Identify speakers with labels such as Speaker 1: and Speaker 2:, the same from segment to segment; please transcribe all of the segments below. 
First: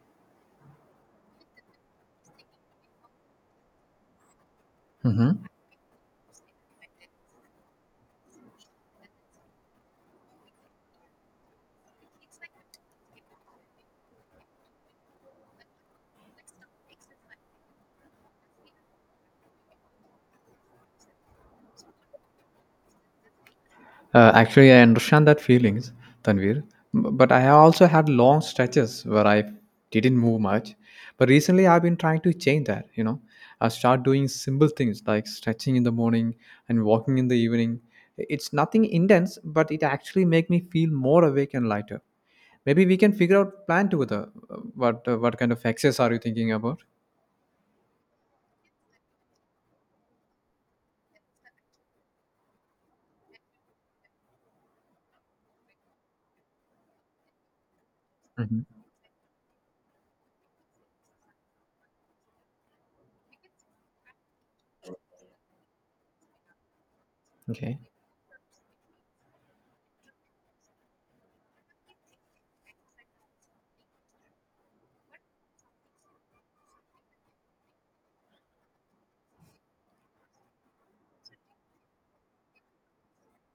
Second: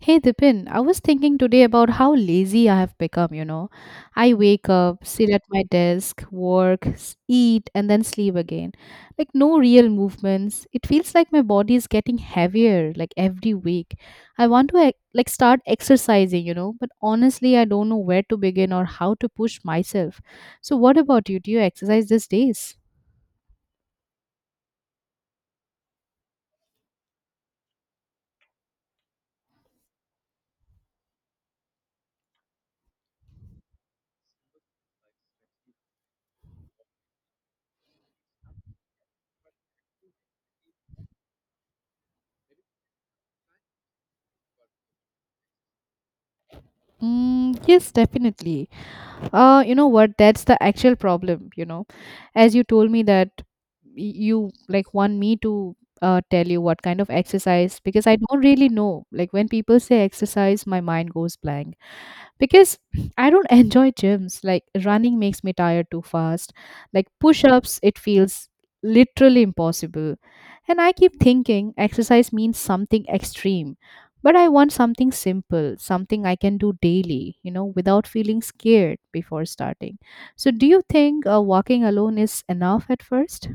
Speaker 1: Hey Dipin, I was thinking today about how lazy I have become, you know. I wake up, sit
Speaker 2: Hmm.
Speaker 1: at my desk, work, eat, and then sleep again. Like no real movements. It feels like my body is getting heavier like every week. I want to like start exercising, you know, but honestly, I don't know where to begin or how to push myself. So what about you? Do you exercise these days?
Speaker 2: Actually, I understand that feelings, Tanvir. But I have also had long stretches where I didn't move much. But recently, I've been trying to change that. You know, I start doing simple things like stretching in the morning and walking in the evening. It's nothing intense, but it actually make me feel more awake and lighter. Maybe we can figure out plan together. What kind of exercise are you thinking about?
Speaker 1: Mm, yes, definitely. You know what, that's the actual problem, you know, as you told me that you like want me to tell you what kind of exercise, because I don't really
Speaker 2: Hmm.
Speaker 1: know. Like when people say exercise, my mind goes blank because I don't enjoy gyms. Like running makes me tired too fast. Like
Speaker 2: Okay.
Speaker 1: push-ups, it feels literally impossible. And I keep thinking exercise means something extreme. But I want something simple, something I can do daily, you know, without feeling scared before starting. So, do you think walking alone is enough at first?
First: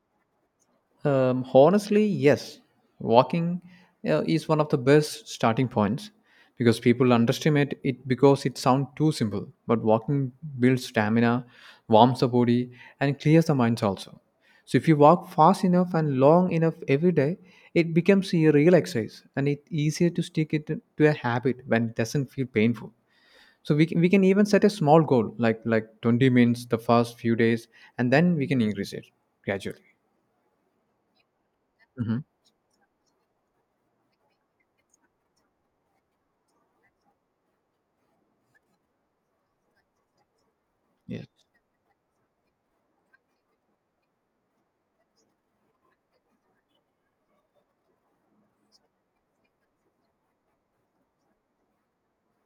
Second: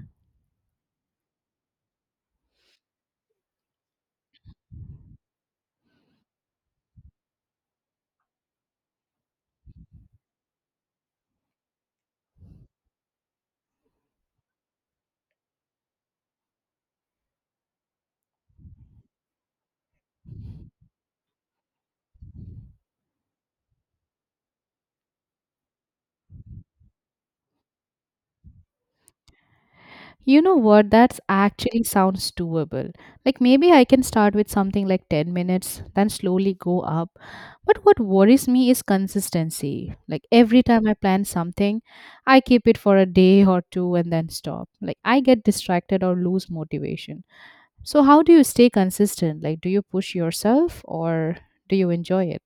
Speaker 2: Honestly, yes. Walking is one of the best starting points because people underestimate it because it sounds too simple. But walking builds stamina, warms the body, and clears the minds also. So if you walk fast enough and long enough every day, it becomes a real exercise and it's easier to stick it to a habit when it doesn't feel painful. So we can even set a small goal like 20 minutes the first few days and then we can increase it gradually.
Speaker 1: You know what? That's actually
Speaker 2: Hmm.
Speaker 1: sounds doable. Like maybe I can start with something like 10 minutes, then slowly go up. But what worries me is consistency. Like every time I plan
Speaker 2: Yes.
Speaker 1: something, I keep it for a day or two and then stop. Like I get distracted or lose motivation. So, how do you stay consistent? Like, do you push yourself or do you enjoy it?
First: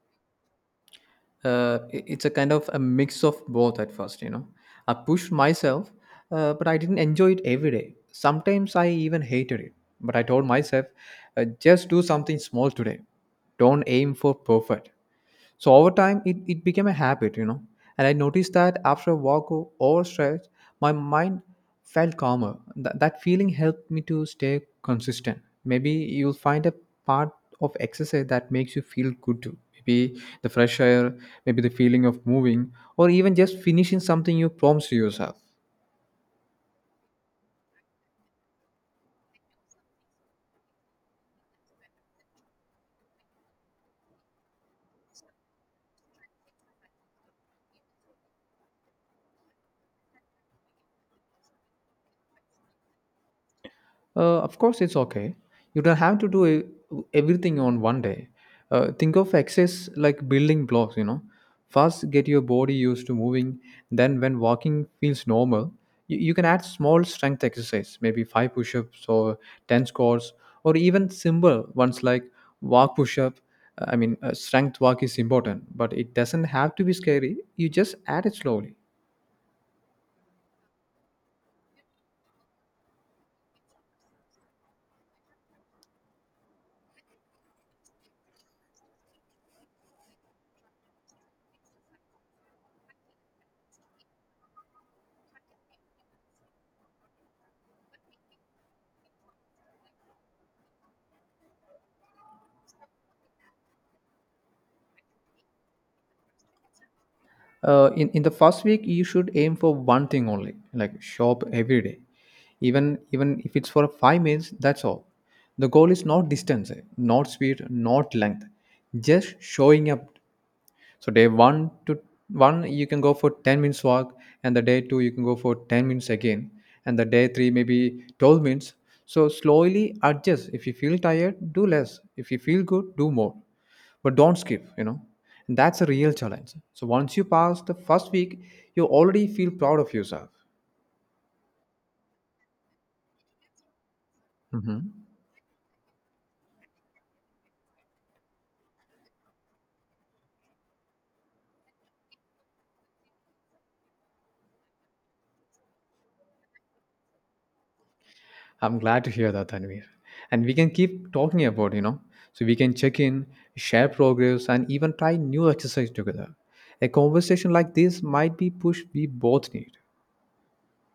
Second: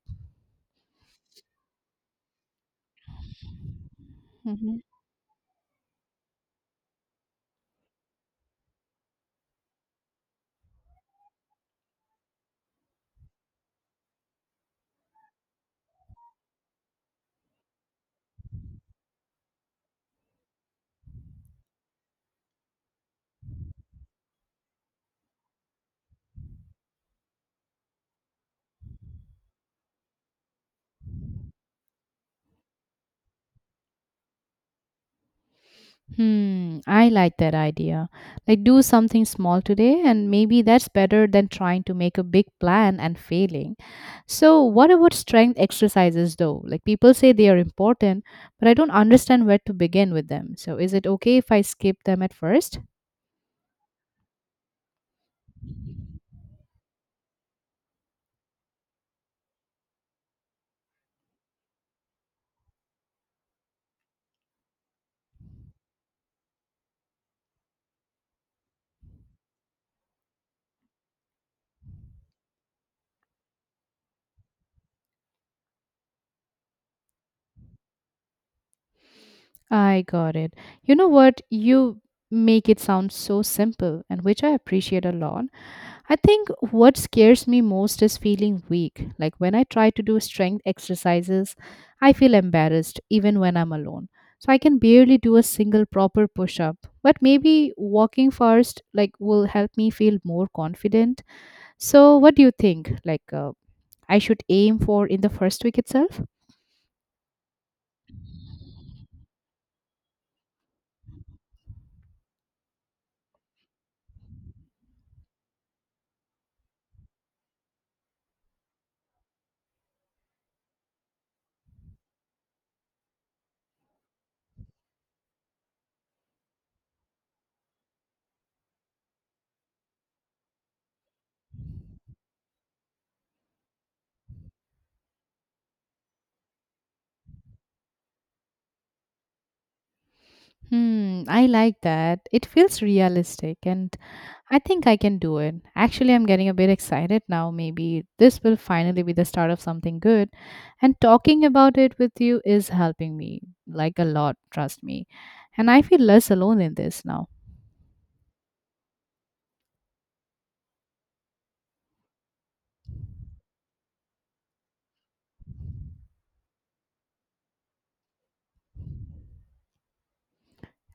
Speaker 2: It's a kind of a mix of both at first. You know,
Speaker 1: Mm-hmm.
Speaker 2: I pushed myself. But I didn't enjoy it every day. Sometimes I even hated it, but I told myself, just do something small today, don't aim for perfect. So over time it became a habit, you know, and I noticed that after a walk or stretch my mind felt calmer. That feeling helped me to stay consistent. Maybe you'll find a part of exercise that makes you feel good too. Maybe the fresh air, maybe the feeling of moving, or even just finishing something you promised yourself.
Speaker 1: Hmm, I like that idea. Like, do something small today, and maybe that's better than trying to make a big plan and failing. So, what about strength exercises though? Like, people say they are important, but I don't understand where to begin with them. So, is it okay if I skip them at first?
Speaker 2: Of course, it's okay. You don't have to do everything on one day. Think of exercise like building blocks, you know. First, get your body used to moving. Then, when walking feels normal, you can add small strength exercise, maybe five push ups or 10 squats, or even simple ones like walk push up. I mean, strength walk is important, but it doesn't have to be scary. You just add it slowly.
Speaker 1: I got it. You know what? You make it sound so simple, and which I appreciate a lot. I think what scares me most is feeling weak. Like when I try to do strength exercises, I feel embarrassed even when I'm alone. So I can barely do a single proper push up. But maybe walking first like will help me feel more confident. So what do you think? Like I should aim for in the first week itself?
Speaker 2: In the first week you should aim for one thing only, like shop every day, even if it's for 5 minutes. That's all. The goal is not distance, not speed, not length, just showing up. So day one to one you can go for 10 minutes walk, and the day two you can go for 10 minutes again, and the day three maybe 12 minutes. So slowly adjust. If you feel tired, do less. If you feel good, do more. But don't skip, you know. And that's a real challenge. So once you pass the first week, you already feel proud of yourself.
Speaker 1: Hmm, I like that. It feels realistic and I think I
Speaker 2: Mhm.
Speaker 1: can do it. Actually, I'm getting a bit excited now. Maybe this will finally be the start of something good. And talking about it with you is helping me like a lot, trust me. And I feel less alone in this now.
Speaker 2: I'm glad to hear that, Tanvir. And we can keep talking about, you know, so we can check in, share progress, and even try new exercise together. A conversation like this might be push we both need.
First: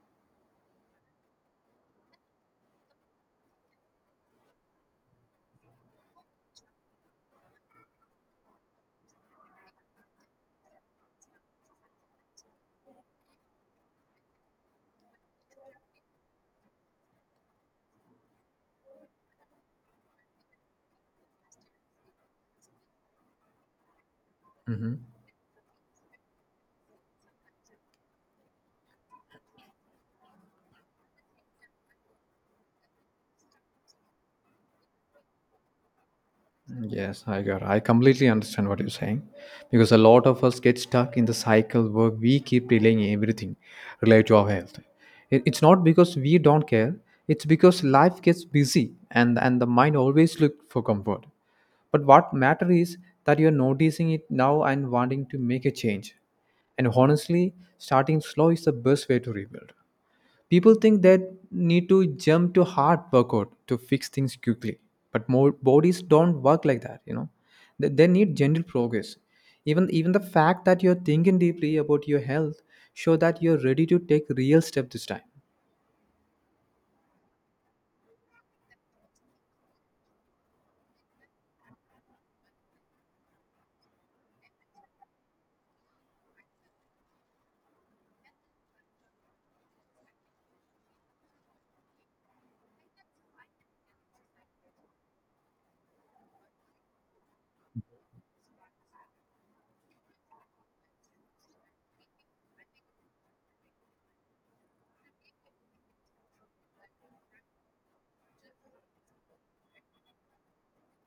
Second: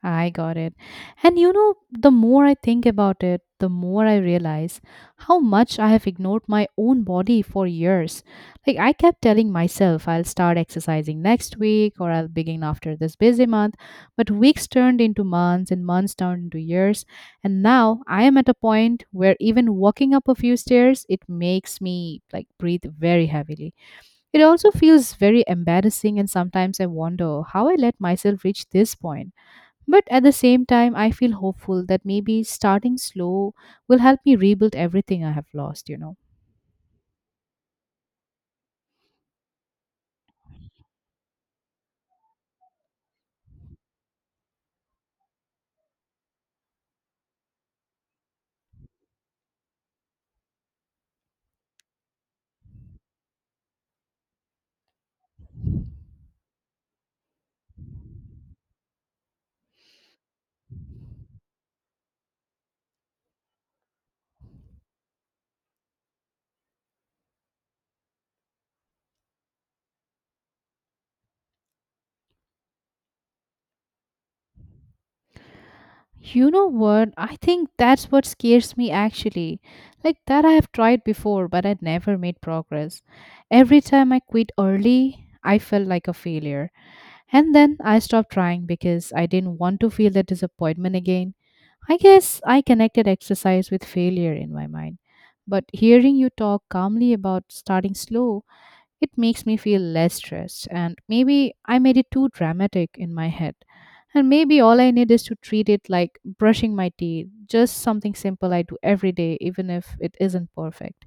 Speaker 1: I got it. And you know, the more I think about it, the more I realize how much I have ignored my own body for years. Like, I kept telling myself I'll start exercising next week or I'll begin after this busy month, but weeks turned into months and months turned into years. And now I am at a point where even walking up a few stairs, it makes me like breathe very heavily. It also
Speaker 2: Mhm.
Speaker 1: feels very embarrassing, and sometimes I wonder how I let myself reach this point. But at the same time, I feel hopeful that maybe starting slow will help me rebuild everything I have lost, you know.
Speaker 2: Yes, I got. I completely understand what you're saying, because a lot of us get stuck in the cycle where we keep delaying everything related to our health. It's not because we don't care; it's because life gets busy, and the mind always looks for comfort. But what matters is that you're noticing it now and wanting to make a change. And honestly, starting slow is the best way to rebuild. People think they need to jump to hard workout to fix things quickly, but more bodies don't work like that. You know, they need gentle progress. Even the fact that you're thinking deeply about your health show that you're ready to take real step this time.
Speaker 1: You know what? I think that's what scares me actually. Like that I have tried before, but I never made progress. Every time I quit early, I felt like a failure. And then I stopped trying because I didn't want to feel that disappointment again. I guess I connected exercise with failure in my mind. But hearing you talk calmly about starting slow, it makes me feel less stressed, and maybe I made it too dramatic in my head. And maybe all I need is to treat it like brushing my teeth, just something simple I do every day, even if it isn't perfect.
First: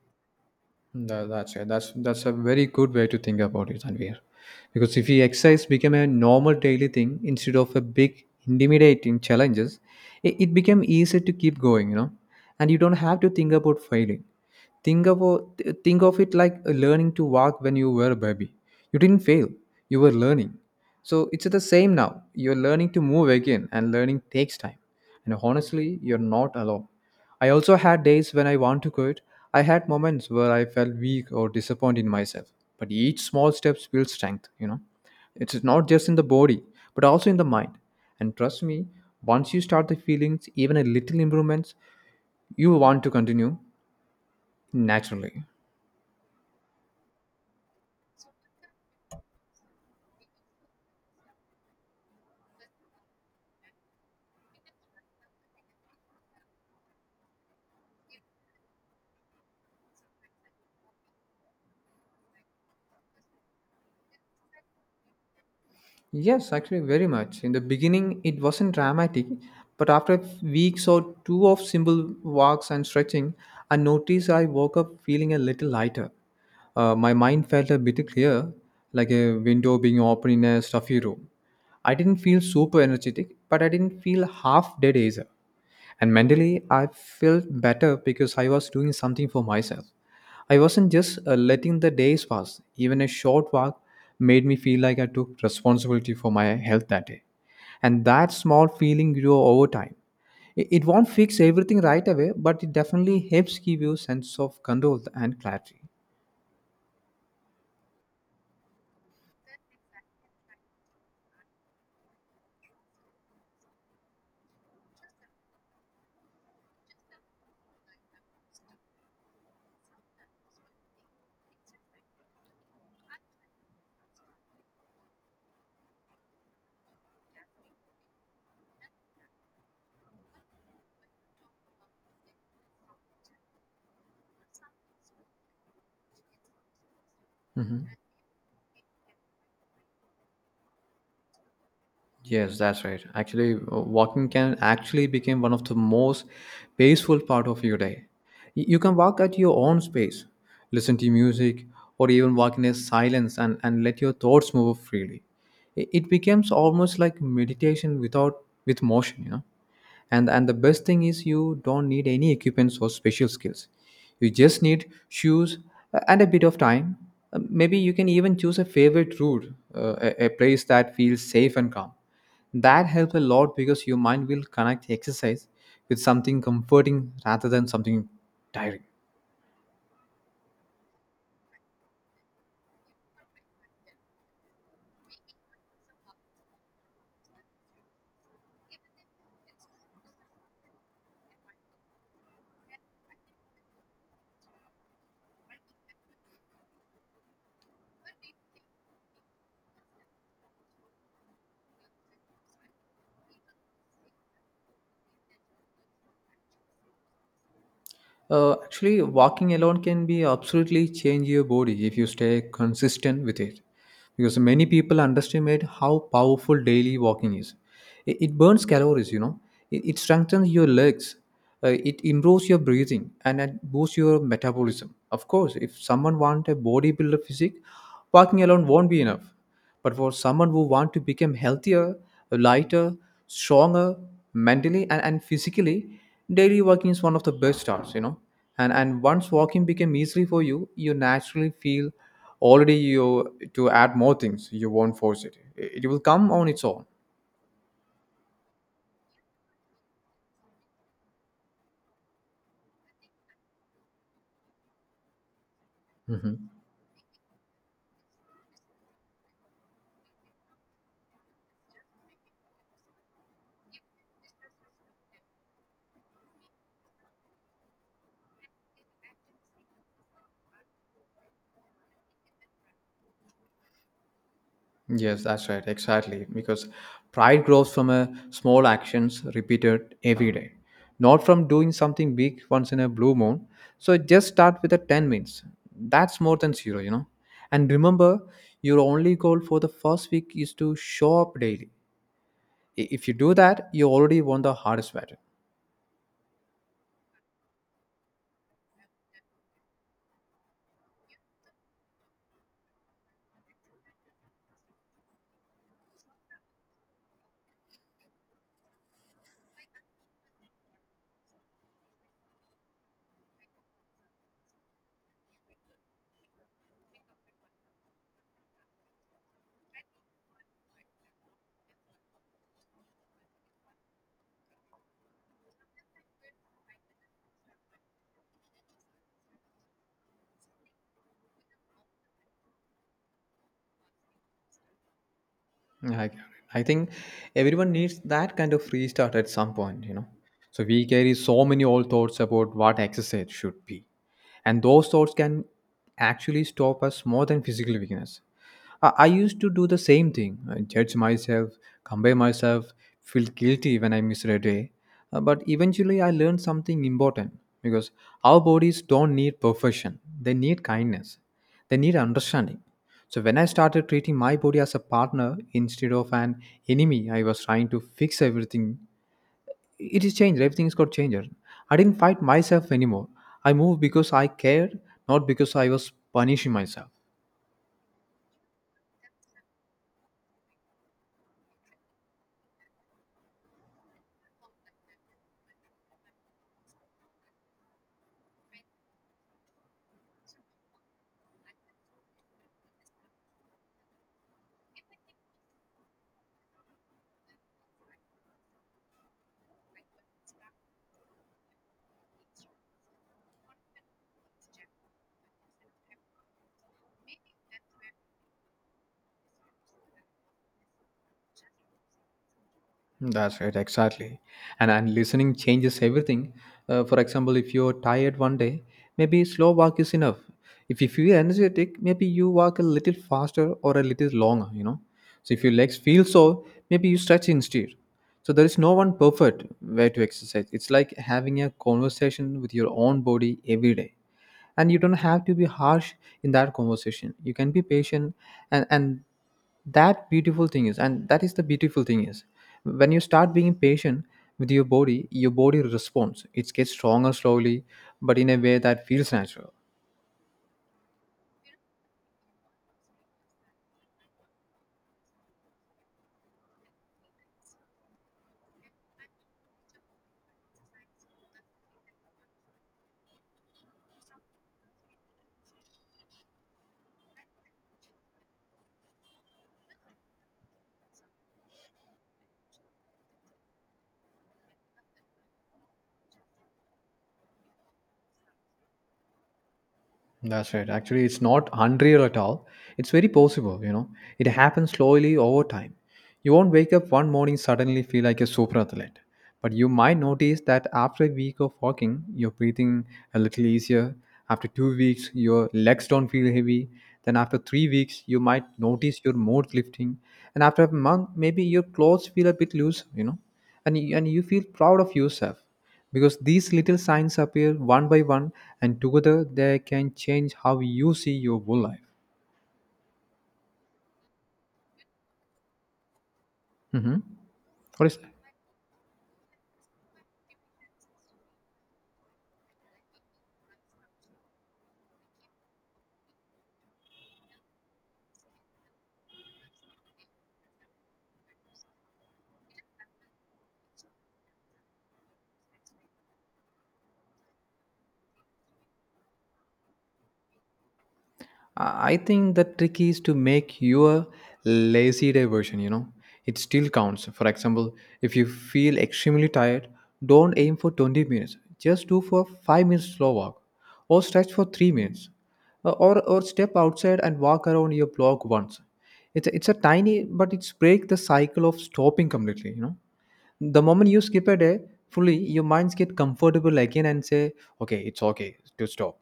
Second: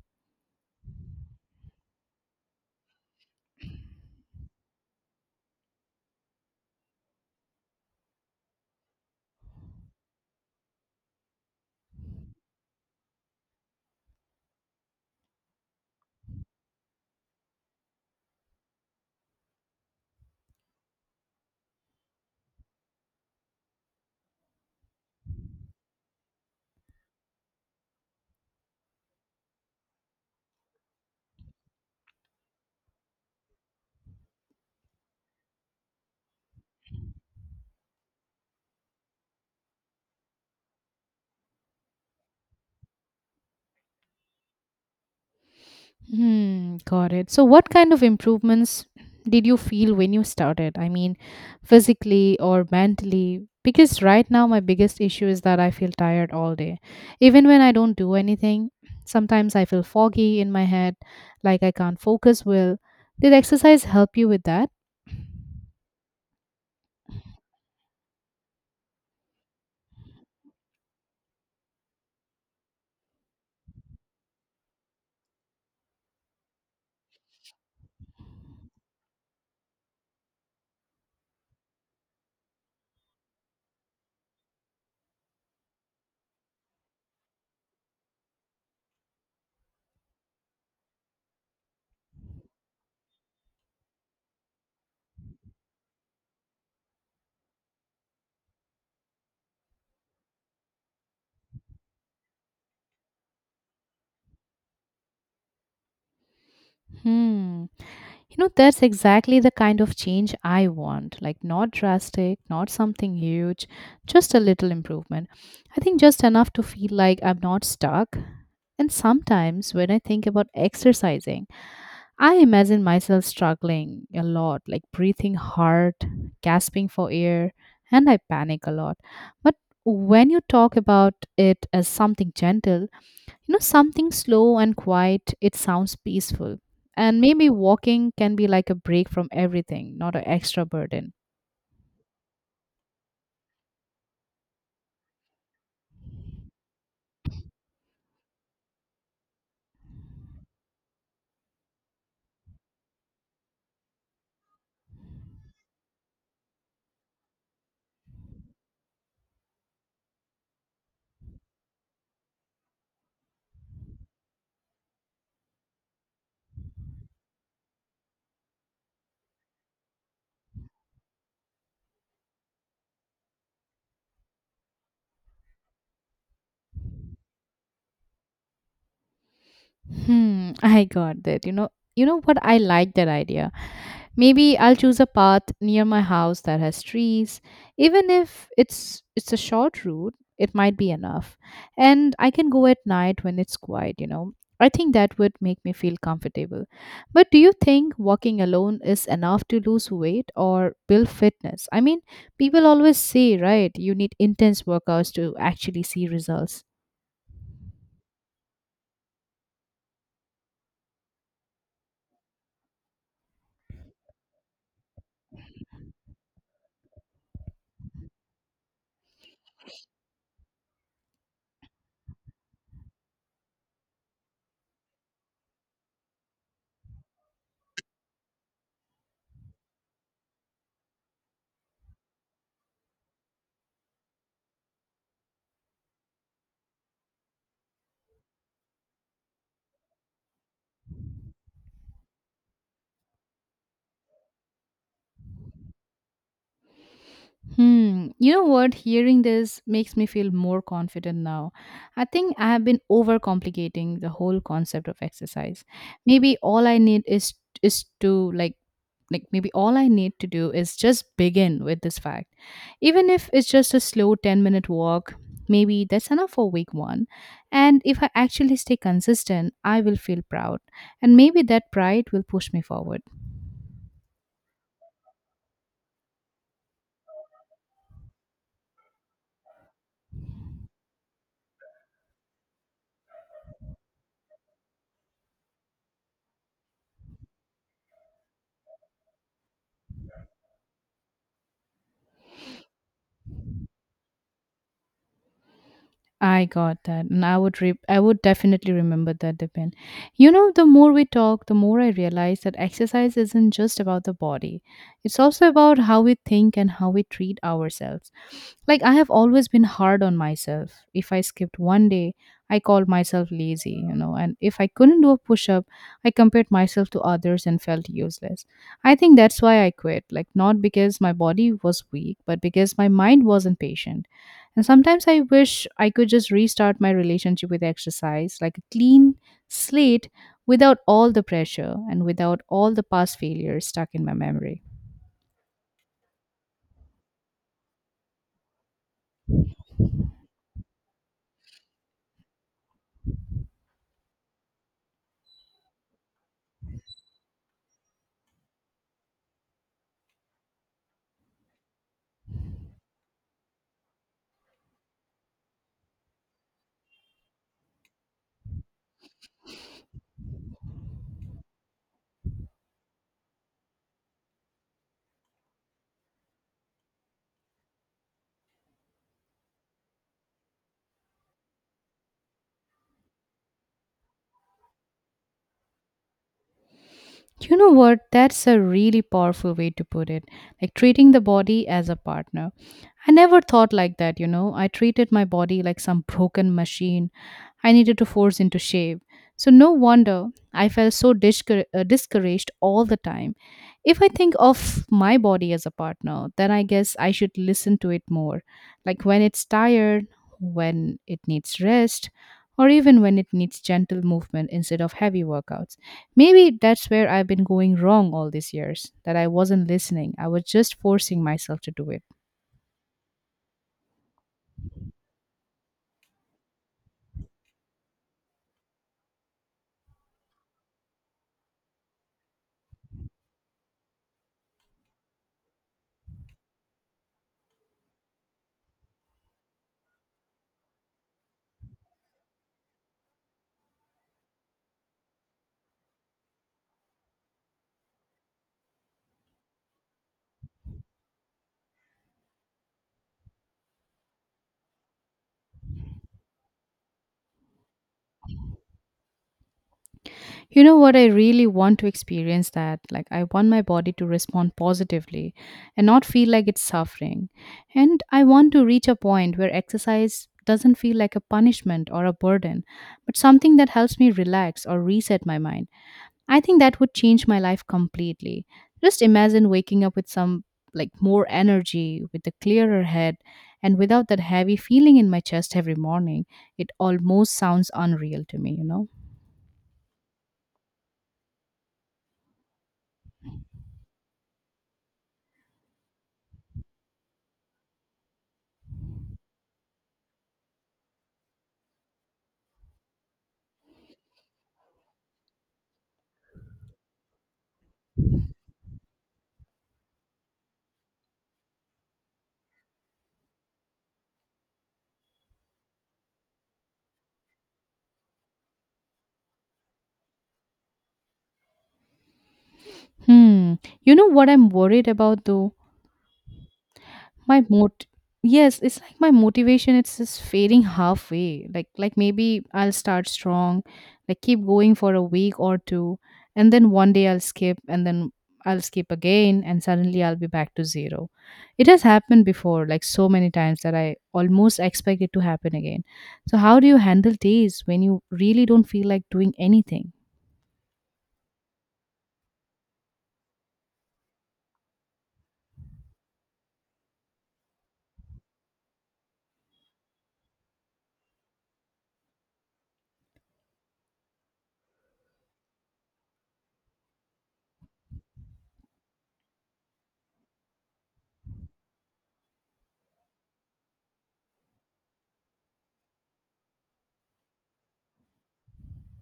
Speaker 2: That's it. That's a very good way to think about it, Tanvir. Because if we exercise become a normal daily thing instead of a big intimidating challenges, it became easier to keep going, you know. And you don't have to think about failing. Think of it like learning to walk when you were a baby. You didn't fail, you were learning, so it's the same now. You're learning to move again, and learning takes time. And honestly, you're not alone. I also had days when I want to quit. I had moments where I felt weak or disappointed in myself, but each small step builds strength, you know. It's not just in the body, but also in the mind. And trust me, once you start the feelings even a little improvements, you want to continue naturally.
Speaker 1: Hmm, got it. So, what kind of improvements did you feel when you started? I mean, physically or mentally? Because right now, my biggest issue is that I feel tired all day. Even when I don't do anything, sometimes I feel foggy in my head, like I can't focus well. Did exercise help you with that?
Speaker 2: Yes, actually, very much. In the beginning, it wasn't dramatic, but after weeks or two of simple walks and stretching, I noticed I woke up feeling a little lighter. My mind felt a bit clear, like a window being opened in a stuffy room. I didn't feel super energetic, but I didn't feel half dead either. And mentally, I felt better because I was doing something for myself. I wasn't just letting the days pass. Even a short walk made me feel like I took responsibility for my health that day. And that small feeling grew over time. It won't fix everything right away, but it definitely helps give you a sense of control and clarity.
Speaker 1: Hmm. You know, that's exactly the kind of change I want. Like, not drastic, not something huge, just a little improvement. I think just enough to feel like I'm not stuck. And sometimes when I think about exercising, I imagine myself struggling a lot, like breathing hard, gasping for air, and I panic a lot. But when you talk about it as something gentle, you know, something slow and quiet, it sounds peaceful. And maybe
Speaker 2: Mhm.
Speaker 1: walking can be like a break from everything, not an extra burden.
Speaker 2: Yes, that's right. Actually, walking can actually become one of the most peaceful part of your day. You can walk at your own space, listen to music, or even walk in a silence, and let your thoughts move freely. It becomes almost like meditation without with motion, you know. And the best thing is you don't need any equipments or special skills. You just need shoes, and a bit of time. Maybe you can even choose a favorite route, a place that feels safe and calm. That helps a lot because your mind will connect exercise with something comforting rather than something.
Speaker 1: Hmm, I got that, you know. You know what, I like that idea. Maybe I'll choose a path near my house that has trees. Even if it's a short route, it might be enough. And I can go at night when it's quiet, you know. I think that would make me feel comfortable. But do you think walking alone is enough to lose weight or build fitness? I mean, people always say, right, you need intense workouts to actually see results.
Speaker 2: Actually, walking alone can be absolutely change your body if you stay consistent with it. Because many people underestimate how powerful daily walking is. It burns calories, you know. It strengthens your legs. It improves your breathing and it boosts your metabolism. Of course, if someone want a bodybuilder physique, walking alone won't be enough. But for someone who want to become healthier, lighter, stronger mentally and physically, daily walking is one of the best starts, you know. And once walking became easily for you, you naturally feel already you to add more things. You won't force it. It will come on its own.
Speaker 1: Hmm. You know what? Hearing this makes me feel more confident now. I think I have been overcomplicating the whole concept of exercise. Maybe
Speaker 2: Mhm.
Speaker 1: all I need is to like maybe all I need to do is just begin with this fact. Even if it's just a slow 10-minute walk, maybe that's enough for week 1. And if I actually stay consistent, I will feel proud. And maybe that pride will push me forward.
Speaker 2: Yes, that's right. Exactly. Because pride grows from a small actions repeated every day, not from doing something big once in a blue moon. So just start with a 10 minutes. That's more than zero, you know. And remember, your only goal for the first week is to show up daily. If you do that, you already won the hardest battle.
Speaker 1: I got that, and I would I would definitely remember that, Dipen. You know, the more we talk, the more I realize that exercise isn't just about the body; it's also about how we think and how we treat ourselves. Like I have always been hard on myself. If I skipped 1 day, I called myself lazy, you know, and if I couldn't do a push-up, I compared myself to others and felt useless. I think that's why I quit. Like not because my body was weak, but because my mind wasn't patient, and sometimes I wish I could just restart my relationship with exercise, like a clean slate without all the pressure and without all the past failures stuck in my memory.
Speaker 2: Get it. I think everyone needs that kind of restart at some point, you know. So we carry so many old thoughts about what exercise should be, and those thoughts can actually stop us more than physical weakness. I used to do the same thing, judge myself, compare myself, feel guilty when I miss a day. But eventually, I learned something important, because our bodies don't need perfection, they need kindness, they need understanding. So, when I started treating my body as a partner instead of an enemy, I was trying to fix everything. It is changed, everything is got changed. I didn't fight myself anymore. I moved because I cared, not because I was punishing myself.
Speaker 1: You know what? That's a really powerful way to put it. Like treating the body as a partner. I never thought like that, you know. I treated my body like some broken machine I needed to force into shape. So, no wonder I felt so discouraged all the time. If I think of my body as a partner, then I guess I should listen to it more. Like when it's tired, when it needs rest, or even when it needs gentle movement instead of heavy workouts. Maybe that's where I've been going wrong all these years, that I wasn't listening. I was just forcing myself to do it.
Speaker 2: That's right, exactly. And listening changes everything. For example, if you're tired one day, maybe slow walk is enough. If you feel energetic, maybe you walk a little faster or a little longer, you know. So if your legs feel sore, maybe you stretch instead. So there is no one perfect way to exercise. It's like having a conversation with your own body every day, and you don't have to be harsh. In that conversation you can be patient. And and that beautiful thing is and that is the beautiful thing is, when you start being patient with your body, your body responds. It gets stronger slowly, but in a way that feels natural.
Speaker 1: You know what? I really want to experience that. Like, I want my body to respond positively and not feel like it's suffering. And I want to reach a point where exercise doesn't feel like a punishment or a burden, but something that helps me relax or reset my mind. I think that would change my life completely. Just imagine waking up with some like more energy, with a clearer head, and without that heavy feeling in my chest every morning. It almost sounds unreal to me, you know?
Speaker 2: That's right. Actually, it's not unreal at all. It's very possible, you know. It happens slowly over time. You won't wake up one morning suddenly feel like a super athlete. But you might notice that after a week of walking, you're breathing a little easier. After 2 weeks, your legs don't feel heavy. Then after 3 weeks, you might notice your mood lifting. And after a month, maybe your clothes feel a bit loose, and you feel proud of yourself because these little signs appear one by one, and together they can change how you see your whole life.
Speaker 1: Hmm. You know what I'm worried about though?
Speaker 2: Hmm.
Speaker 1: My mot—
Speaker 2: What is that?
Speaker 1: yes, it's like my motivation, it's just fading halfway. Like maybe I'll start strong, like keep going for a week or two, and then 1 day I'll skip, and then I'll skip again, and suddenly I'll be back to zero. It has happened before like so many times that I almost expect it to happen again. So how do you handle days when you really don't feel like doing anything?
Speaker 2: I think the trick is to make your lazy day version. It still counts. For example, if you feel extremely tired, don't aim for 20 minutes. Just do for 5 minutes slow walk or stretch for 3 minutes. Or step outside and walk around your block once. It's a tiny, but it's break the cycle of stopping completely. The moment you skip a day fully, your minds get comfortable again and say, okay, it's okay to stop.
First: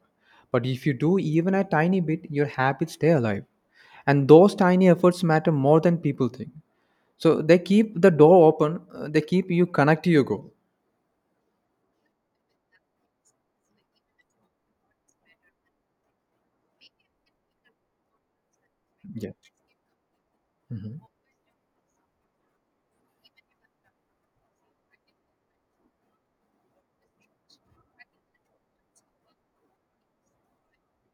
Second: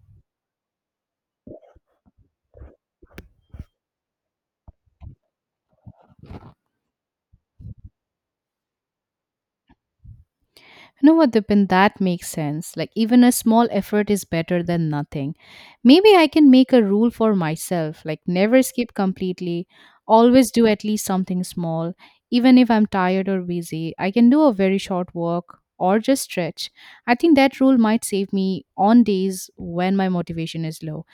Speaker 2: But if you do even a tiny bit, your habits stay alive, and those tiny efforts matter more than people think. So they keep the door open, they keep you connect to your goal.
Speaker 1: You know what, Dipin, that makes sense. Like, even a small effort is better than nothing. Maybe I can make a rule for myself, like, never skip
Speaker 2: Yeah.
Speaker 1: completely, always do at
Speaker 2: Mhm.
Speaker 1: least something small. Even if I'm tired or busy, I can do a very short walk or just stretch. I think that rule might save me on days when my motivation is low.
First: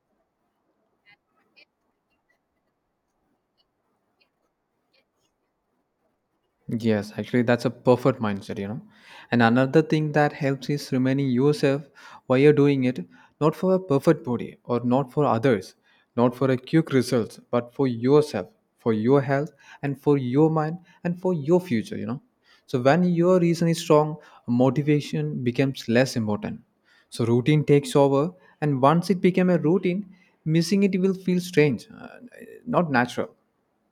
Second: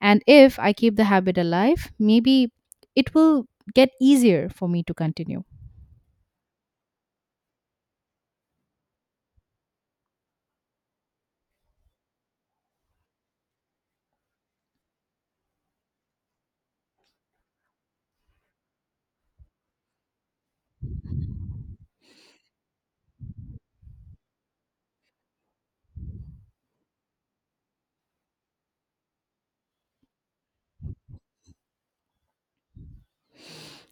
Speaker 1: And if I keep the habit alive, maybe it will get easier for me to continue.
Speaker 2: Yes, actually, that's a perfect mindset. And another thing that helps is remaining yourself while you're doing it, not for a perfect body or not for others, not for a quick results, but for yourself, for your health, and for your mind, and for your future. So when your reason is strong, motivation becomes less important. So routine takes over, and once it became a routine, missing it will feel strange, not natural.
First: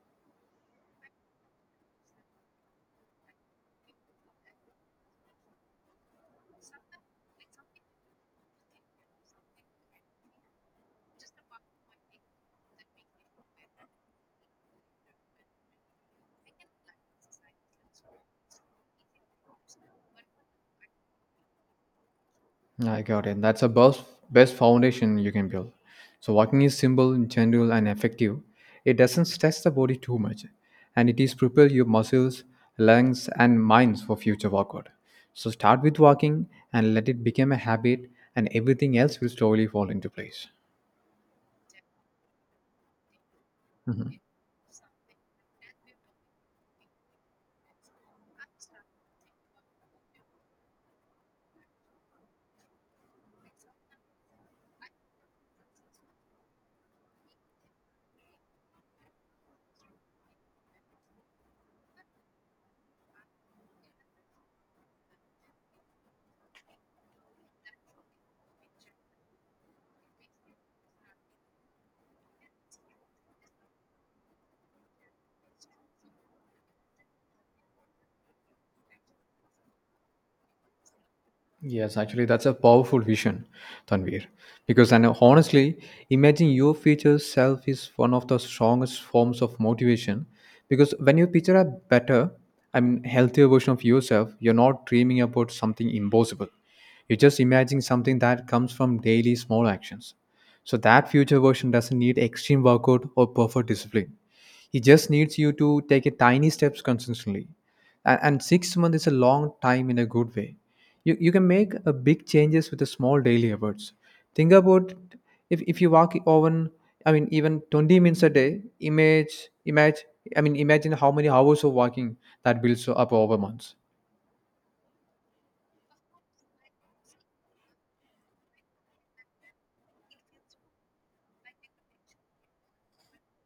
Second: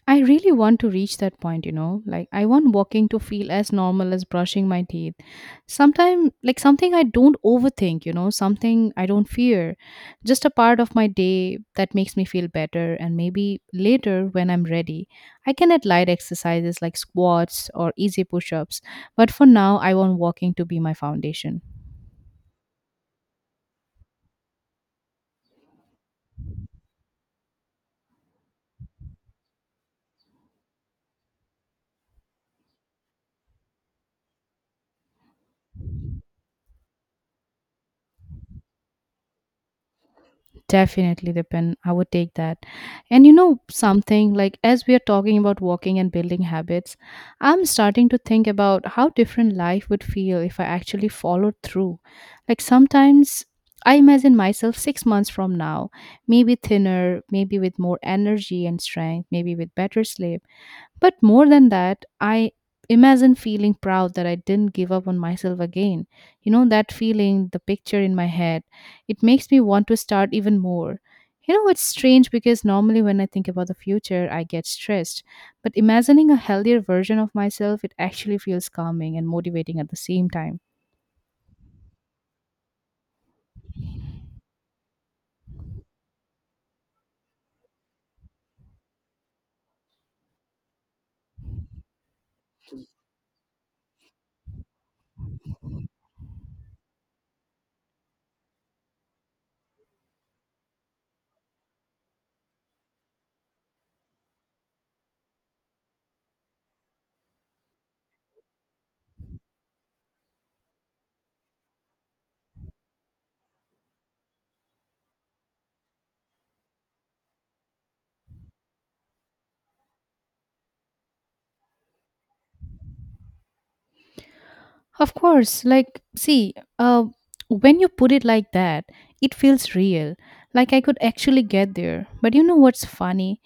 Speaker 1: I really want to reach that point, you know. Like I want walking to feel as normal as brushing my teeth. Sometimes like something I don't overthink, you know, something I don't fear. Just a part of my day that makes me feel better, and maybe later when I'm ready, I can add light exercises like squats or easy push-ups. But for now, I want walking to be my foundation.
Speaker 2: I got it. That's the best foundation you can build. So walking is simple, gentle, and effective. It doesn't stress the body too much, and it is prepare your muscles, lungs, and minds for future workout. So start with walking and let it become a habit, and everything else will slowly fall into place.
Speaker 1: Definitely, depend. I would take that. And you know
Speaker 2: Mhm.
Speaker 1: something, like as we are talking about walking and building habits, I'm starting to think about how different life would feel if I actually followed through. Like sometimes I imagine myself 6 months from now, maybe thinner, maybe with more energy and strength, maybe with better sleep. But more than that, I imagine feeling proud that I didn't give up on myself again. You know, that feeling, the picture in my head, it makes me want to start even more. You know, it's strange because normally when I think about the future, I get stressed. But imagining a healthier version of myself, it actually feels calming and motivating at the same time.
Speaker 2: Yes, actually, that's a powerful vision, Tanvir. Because, and honestly, imagine your future self is one of the strongest forms of motivation. Because when you picture a better, I mean, healthier version of yourself, you're not dreaming about something impossible. You're just imagining something that comes from daily small actions. So that future version doesn't need extreme workout or perfect discipline. He just needs you to take a tiny steps consistently, and 6 months is a long time in a good way. You can make a big changes with the small daily efforts. Think about if you walk even, I mean, even 20 minutes a day, image image I mean, imagine how many hours of walking that builds up over months.
Speaker 1: Of course, like, see, uh, when you put it like that, it feels real. Like I could actually get there. But you know what's funny?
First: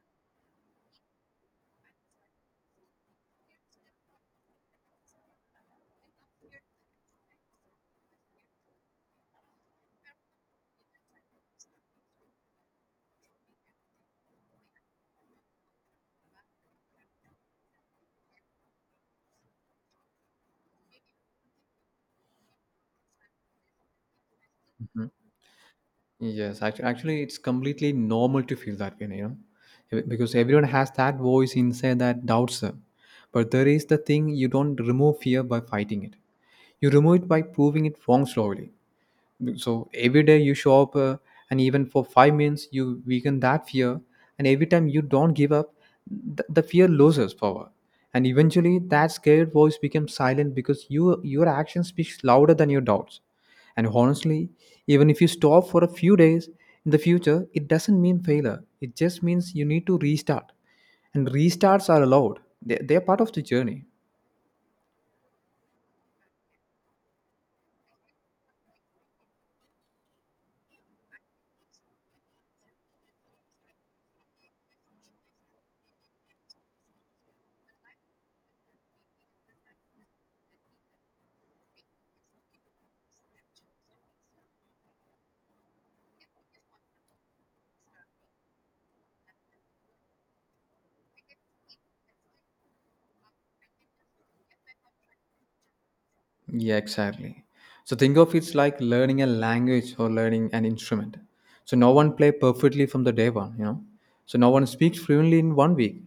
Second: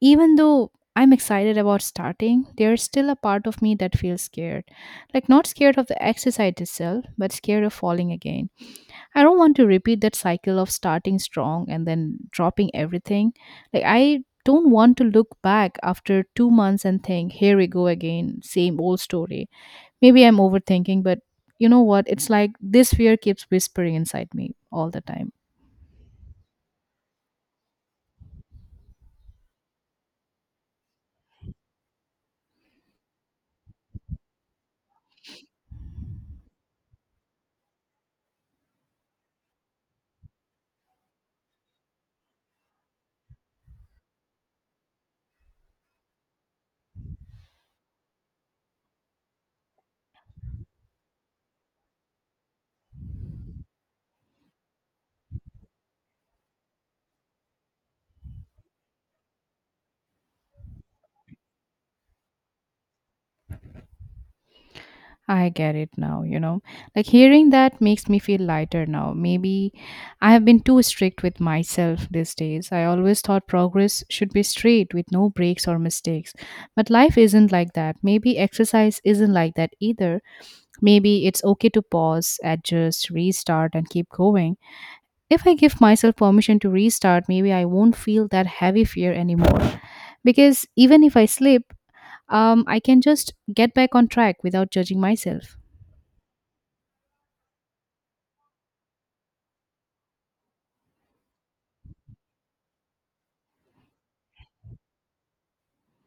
Speaker 1: Even though I'm excited about starting, there's still a part of me that feels scared. Like, not scared of the exercise itself, but scared of falling again. I don't want to repeat that cycle of starting strong and then dropping everything. Like, I don't want to look back after 2 months and think, here we go again, same old story. Maybe I'm overthinking, but you know what? It's like this fear keeps whispering inside me all the
Speaker 2: Mhm.
Speaker 1: time.
Speaker 2: Yes, actually it's completely normal to feel that way. Because everyone has that voice inside that doubts them. But there is the thing: you don't remove fear by fighting it, you remove it by proving it wrong slowly. So every day you show up, and even for 5 minutes, you weaken that fear. And every time you don't give up, the fear loses power. And eventually that scared voice becomes silent because your action speaks louder than your doubts. And honestly, even if you stop for a few days in the future, it doesn't mean failure, it just means you need to restart. And restarts are allowed, they're part of the journey.
Speaker 1: I get it now, you know. Like hearing that makes me feel lighter now. Maybe I have been too strict with myself these days. I always thought progress should be straight with no breaks or mistakes. But life isn't like that. Maybe exercise isn't like that either. Maybe it's okay to pause, adjust, restart, and keep going. If I give myself permission to restart, maybe I won't feel that heavy fear anymore. Because even if I slip, I can just get back on track without judging myself.
Speaker 2: Yeah, exactly. So think of it's like learning a language or learning an instrument. So no one play perfectly from the day one. So no one speaks fluently in one week.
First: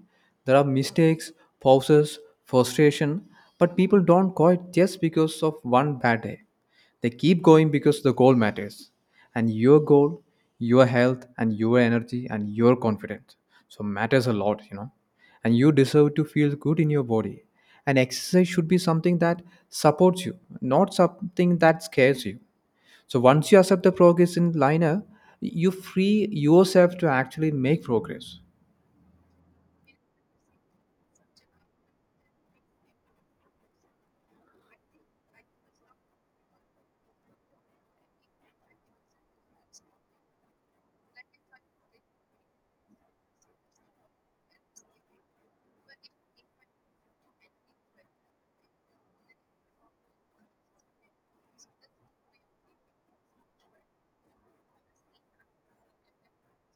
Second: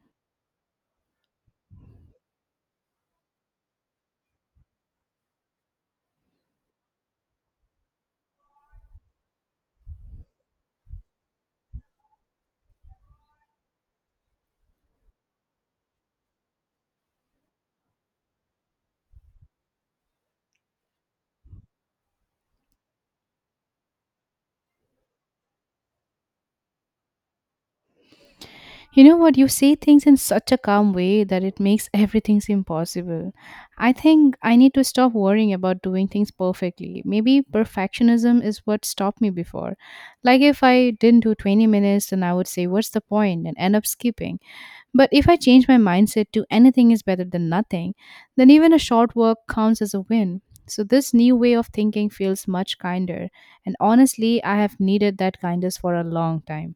Speaker 2: There are mistakes, pauses, frustration, but people don't quit just because of one bad day. They keep going because the goal matters. And your goal, your health and your energy and your confidence. So matters a lot. And you deserve to feel good in your body. And exercise should be something that supports you, not something that scares you. So once you accept the progress in liner, you free yourself to actually make progress.
Speaker 1: You know what? You say things in such a calm way that it makes everything seem possible. I think I need to stop worrying about doing things perfectly. Maybe perfectionism is what stopped me before. Like if I didn't do 20 minutes, then I would say, "What's the point?" and end up skipping. But if I change my mindset to anything is better than nothing, then even a short work counts as a win. So this new way of thinking feels much kinder. And honestly, I have needed that kindness for a long time.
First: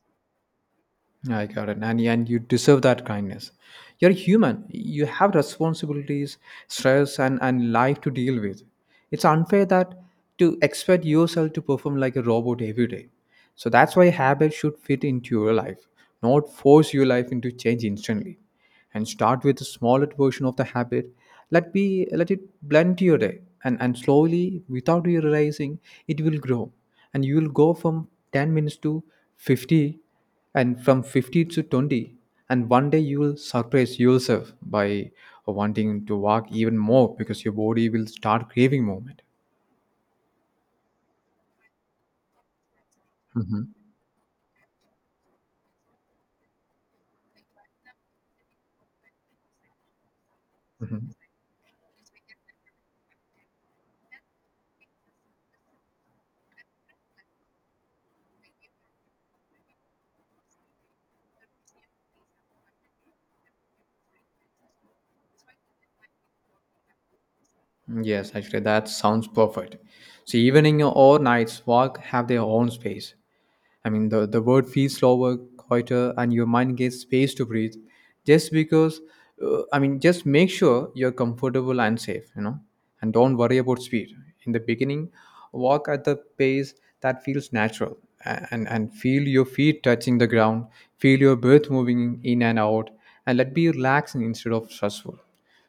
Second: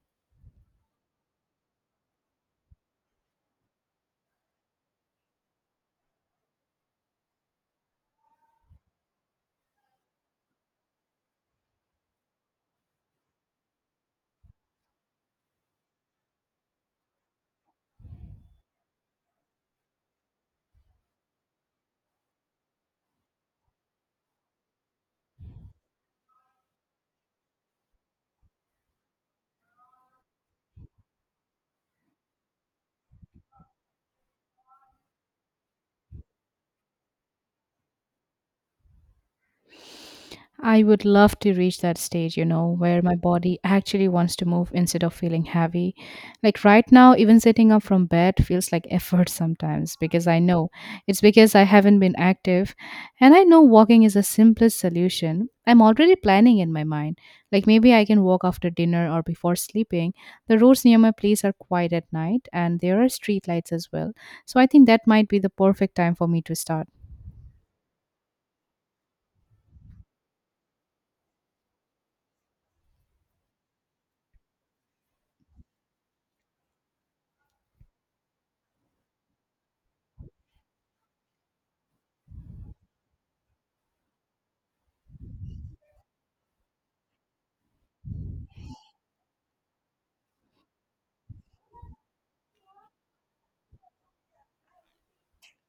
Speaker 2: I got it. And you deserve that kindness. You're human. You have responsibilities, stress, and life to deal with. It's unfair that to expect yourself to perform like a robot every day. So that's why habits should fit into your life, not force your life into change instantly. And start with a smaller version of the habit. Let it blend to your day. And slowly, without you realizing, it will grow. And you will go from 10 minutes to 50, and from 50 to 20, and one day you will surprise yourself by wanting to walk even more because your body will start craving movement.
Speaker 1: I would love to reach that stage, you know, where my body
Speaker 2: Mhm.
Speaker 1: actually wants to move instead of feeling heavy. Like right now, even sitting up from bed feels like effort sometimes because I know
Speaker 2: Mhm.
Speaker 1: it's because I haven't been active and I know walking is the simplest solution. I'm already planning in my mind. Like maybe I can walk after dinner or before sleeping. The roads near my place are quiet at night and there are street lights as well. So I think that might be the perfect time for me to start.
Speaker 2: Yes, actually, that sounds perfect. So evening or nights walk have their own space. I mean, the word feels slower, quieter, and your mind gets space to breathe just because, I mean, just make sure you're comfortable and safe, and don't worry about speed. In the beginning, walk at the pace that feels natural and feel your feet touching the ground, feel your breath moving in and out, and let be relaxing instead of stressful.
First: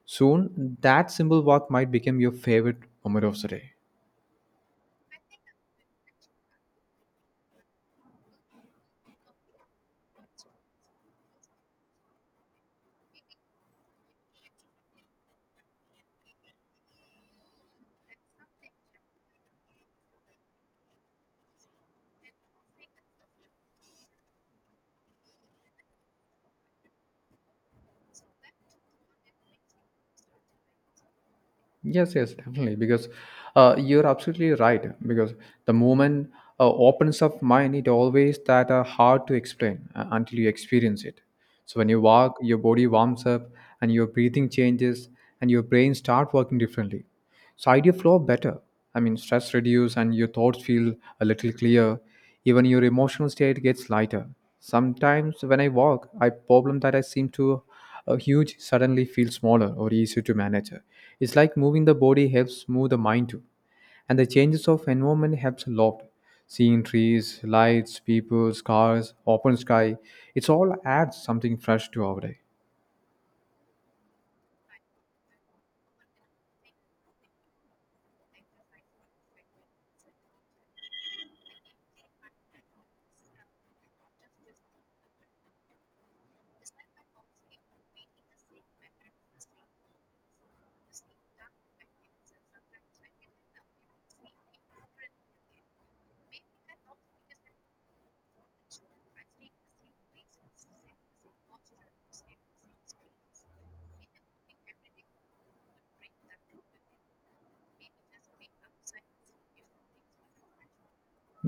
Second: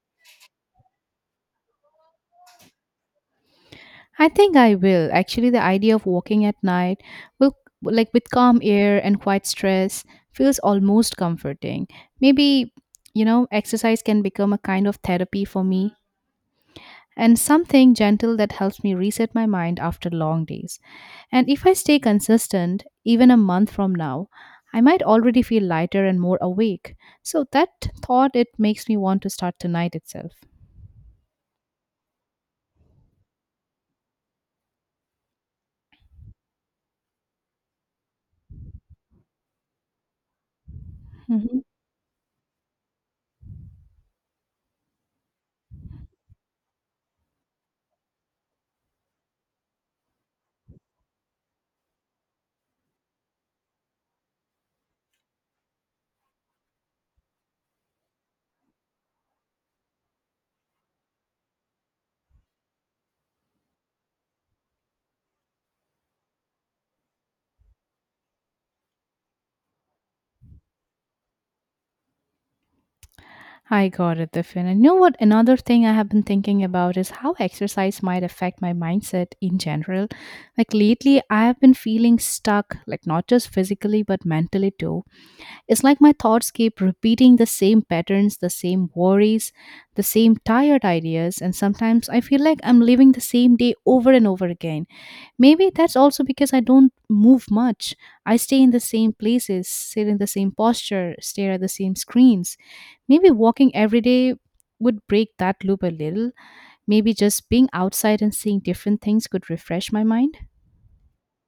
Speaker 2: Soon, that simple walk might become your favorite moment of the day.
Speaker 1: I think I will. Actually, the idea of walking at night will, like with calm air and quiet stress, feels almost comforting. Maybe, you know, exercise can become a kind of therapy for me and something gentle that helps me reset my mind after long days. And if I stay consistent, even a month from now, I might already feel lighter and more awake. So that thought, it makes me want to start tonight itself.
Speaker 2: Yes, yes, definitely. Because you're absolutely right. Because the moment opens up mind, it always that are hard to explain until you experience it.
Speaker 1: Mhm.
Speaker 2: So when you walk, your body warms up, and your breathing changes, and your brain start working differently. So idea flow better. I mean, stress reduce, and your thoughts feel a little clear. Even your emotional state gets lighter. Sometimes when I walk, I problem that I seem to a huge suddenly feels smaller or easier to manage. It's like moving the body helps move the mind too. And the changes of environment helps a lot. Seeing trees, lights, people, cars, open sky, it's all adds something fresh to our day.
Speaker 1: I got it, Diffin. And you know what? Another thing I have been thinking about is how exercise might affect my mindset in general. Like lately, I have been feeling stuck, like not just physically, but mentally too. It's like my thoughts keep repeating the same patterns, the same worries, the same tired ideas. And sometimes I feel like I'm living the same day over and over again. Maybe that's also because I don't move much. I stay in the same places, sit in the same posture, stare at the same screens. Maybe walking every day would break that loop a little. Maybe just being outside and seeing different things could refresh my mind.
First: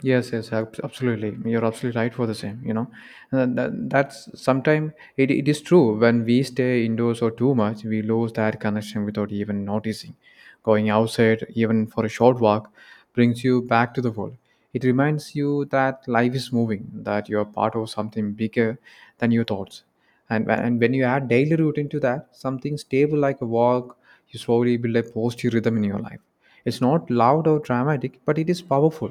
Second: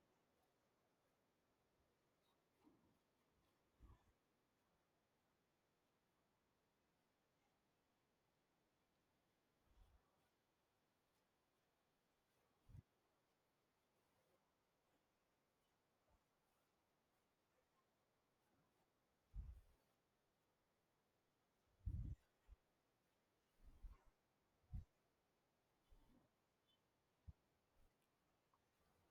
Speaker 2: Yes, yes, absolutely. You're absolutely right for the same. And that's sometimes it is true: when we stay indoors or too much, we lose that connection without even noticing. Going outside, even for a short walk, brings you back to the world. It reminds you that life is moving, that you're part of something bigger than your thoughts. And when you add daily routine to that, something stable like a walk, you slowly build a positive rhythm in your life. It's not loud or dramatic, but it is powerful.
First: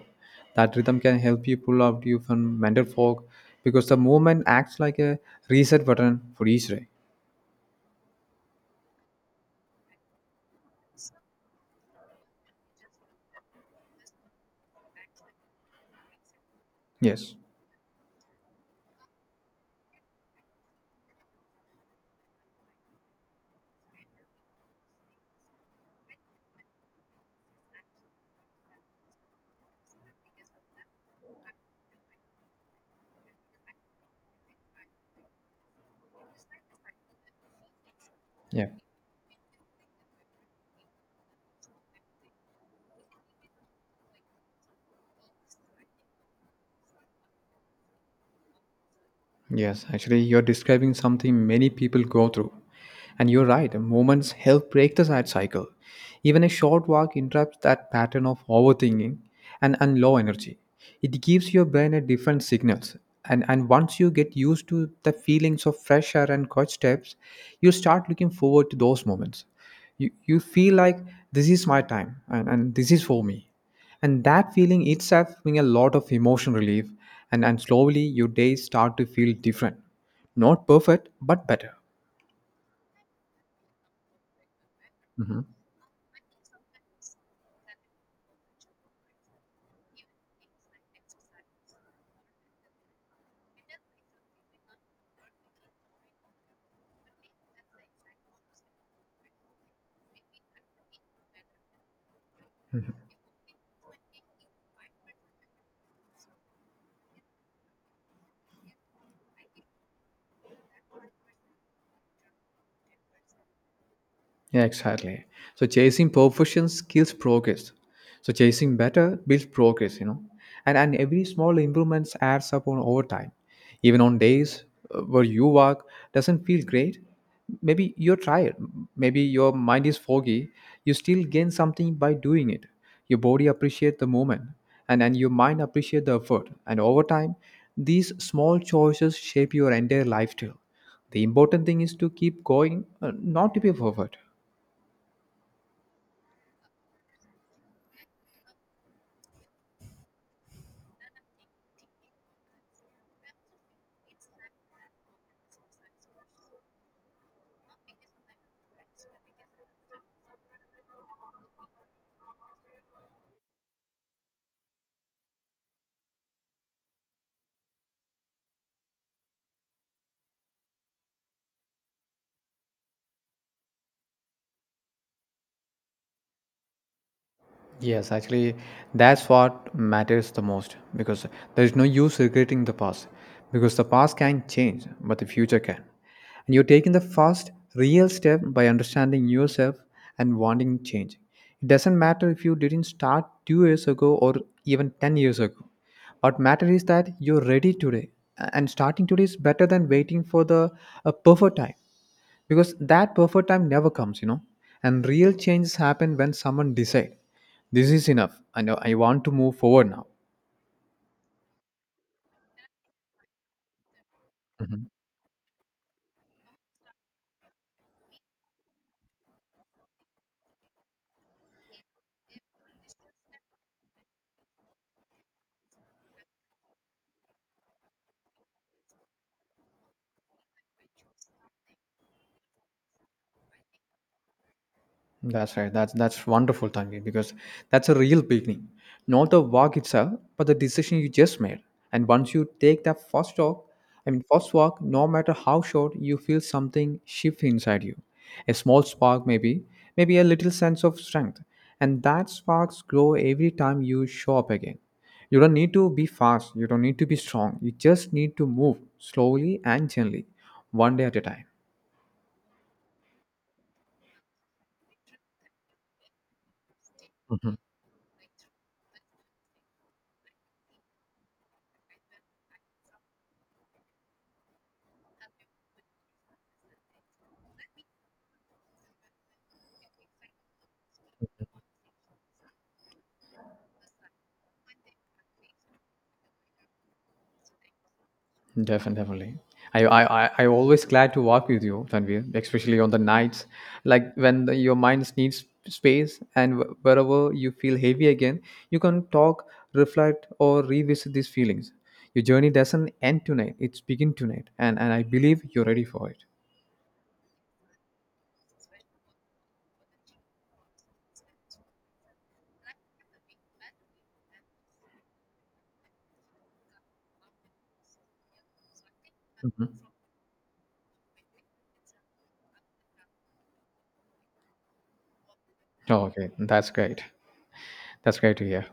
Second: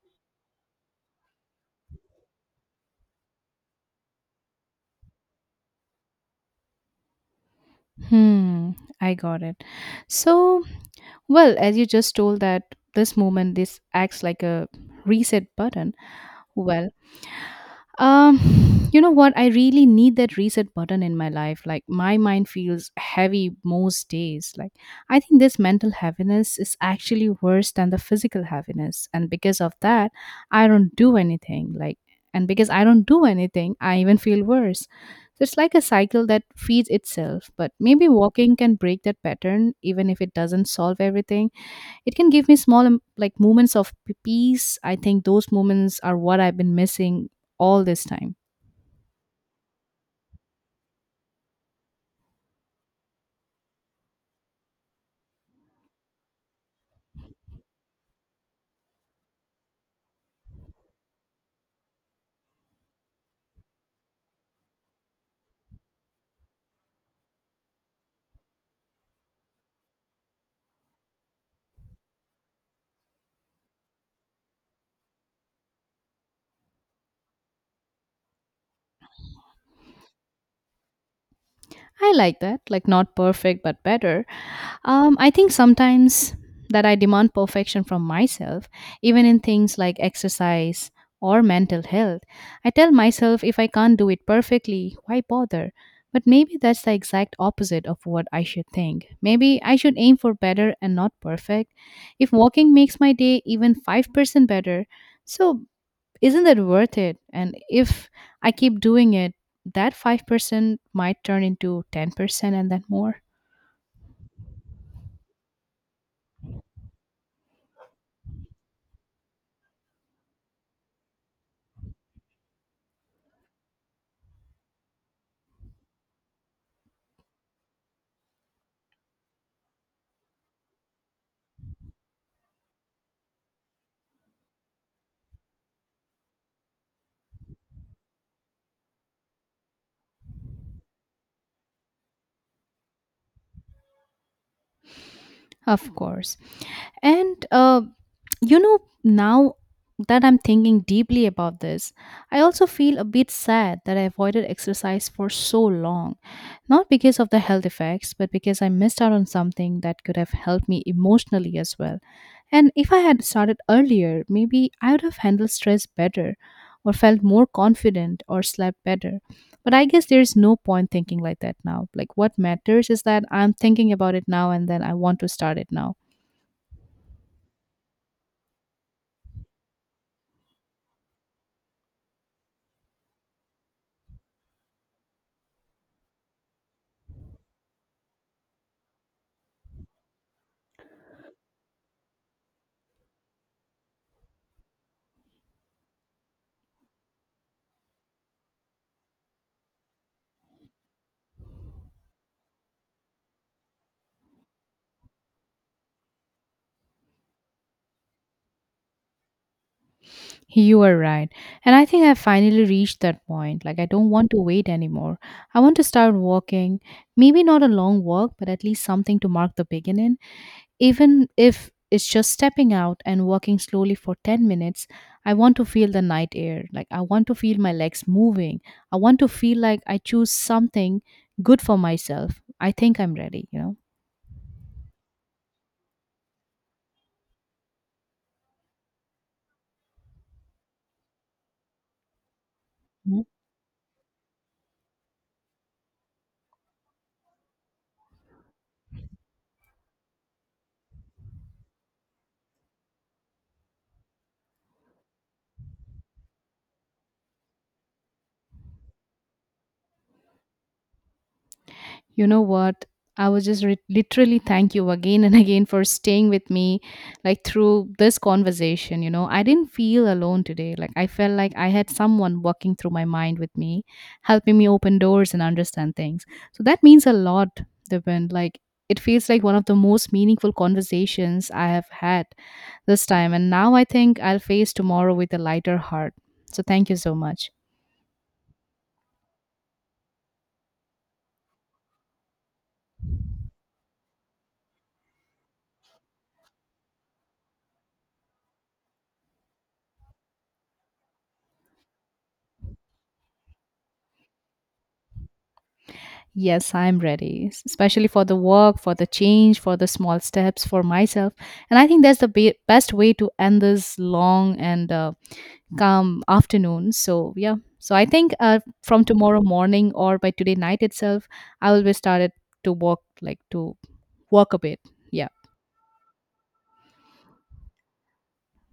Speaker 2: That rhythm can help you pull out you from mental fog because the movement acts like a reset button for each day.
Speaker 1: Hmm, I got it. So, well, as you just told, that this moment this acts like a reset button. Well,
Speaker 2: Yes.
Speaker 1: You know what? I really need that reset button in my life. Like my mind feels heavy most days. Like I think this mental heaviness is actually worse than the physical heaviness, and because of that, I don't do anything. Like and because I don't do anything, I even feel worse. So it's like a cycle that feeds itself. But maybe walking
Speaker 2: Yeah.
Speaker 1: can break that pattern, even if it doesn't solve everything. It can give me small like moments of peace. I think those moments are what I've been missing all this time.
Speaker 2: Yes, actually, you're describing something many people go through. And you're right, moments help break the sad cycle. Even a short walk interrupts that pattern of overthinking and low energy. It gives your brain a different signals. And once you get used to the feelings of fresh air and quiet steps, you start looking forward to those moments. You feel like this is my time, and this is for me, and that feeling itself brings a lot of emotion relief, and slowly your days start to feel different, not perfect but better.
Speaker 1: I like that, like not perfect but better. I think sometimes that I demand perfection from myself, even in things like exercise or mental health. I tell myself if I can't do it perfectly, why bother? But maybe that's the exact opposite of what I should think. Maybe I should aim for better and not perfect. If walking makes my day even 5% better, so isn't that worth it? And if I keep doing it, that 5% might turn into 10% and then more.
Speaker 2: Yeah, exactly. So chasing perfections kills progress. So chasing better builds progress. And every small improvements adds up on over time. Even on days, where you work doesn't feel great, maybe you're tired, maybe your mind is foggy, you still gain something by doing it. Your body appreciates the moment, and your mind appreciates the effort. And over time, these small choices shape your entire lifestyle. The important thing is to keep going, not to be perfect.
Speaker 1: Of course. And you know, now that I'm thinking deeply about this, I also feel a bit sad that I avoided exercise for so long. Not because of the health effects, but because I missed out on something that could have helped me emotionally as well. And if I had started earlier, maybe I would have handled stress better or felt more confident or slept better. But I guess there's no point thinking like that now. Like, what matters is that I'm thinking about it now and then I want to start it now.
Speaker 2: Yes, actually, that's what matters the most because there is no use regretting the past, because the past can change, but the future can. And you're taking the first real step by understanding yourself and wanting change. It doesn't matter if you didn't start 2 years ago or even 10 years ago. What matters is that you're ready today, and starting today is better than waiting for the a perfect time, because that perfect time never comes. And real changes happen when someone decide this is enough, and I know I want to move forward now.
Speaker 1: You are right. And I think I finally reached that point. Like, I don't want to wait
Speaker 2: Mhm.
Speaker 1: anymore. I want to start walking. Maybe not a long walk, but at least something to mark the beginning. Even if it's just stepping out and walking slowly for 10 minutes, I want to feel the night air. Like, I want to feel my legs moving. I want to feel like I choose something good for myself. I think I'm ready, you know?
Speaker 2: That's right. That's wonderful, Tangi, because that's a real beginning. Not the walk itself, but the decision you just made. And once you take that first walk, I mean first walk, no matter how short, you feel something shift inside you. A small spark maybe, maybe a little sense of strength. And that sparks grow every time you show up again. You don't need to be fast, you don't need to be strong. You just need to move slowly and gently, one day at a time.
Speaker 1: You know what? I was just literally thank you again and again for staying with me, like
Speaker 2: Mhm.
Speaker 1: through this conversation. You know, I didn't feel alone today. Like, I felt like I had someone walking through my mind with me, helping me open doors and understand things. So that means a lot, Dipen. Like, it feels like one of the most meaningful conversations I have had this time. And now I think I'll face tomorrow with a lighter heart. So thank you so much.
Speaker 2: Definitely. I always glad to walk with you, Tanvir, especially on the nights, like when your mind needs space, and wherever you feel heavy again, you can talk, reflect, or revisit these feelings. Your journey doesn't end tonight; it's begin tonight, and I believe you're ready for it.
Speaker 1: Yes, I'm ready, especially for the work, for the change, for the small steps for myself. And I think that's the best way to end this long and calm afternoon. So, yeah. So, I think from tomorrow
Speaker 2: Mhm.
Speaker 1: morning or by today night itself, I will be started to walk, like to walk a bit. Yeah.
Speaker 2: Oh, okay, that's great. That's great to hear.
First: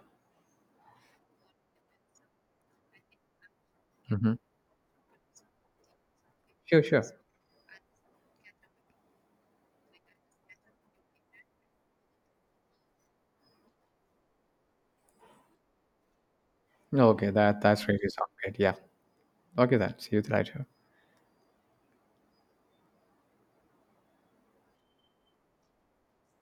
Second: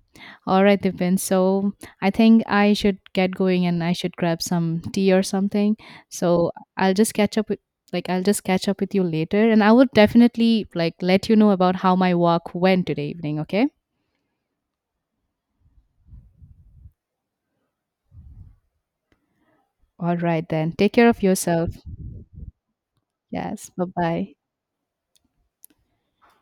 Speaker 1: All right, Dipen. So I think I should get going and I should
Speaker 2: Hmm.
Speaker 1: grab some tea or something. So
Speaker 2: Sure,
Speaker 1: I'll
Speaker 2: sure.
Speaker 1: just catch up with, like I'll just catch up with you later and I would definitely like let you know about how my walk went today evening, okay?
Speaker 2: Okay, that's really sound great. Yeah. Okay, then. See
Speaker 1: All
Speaker 2: you
Speaker 1: right
Speaker 2: later.
Speaker 1: then. Take care of yourself. Yes. Bye-bye.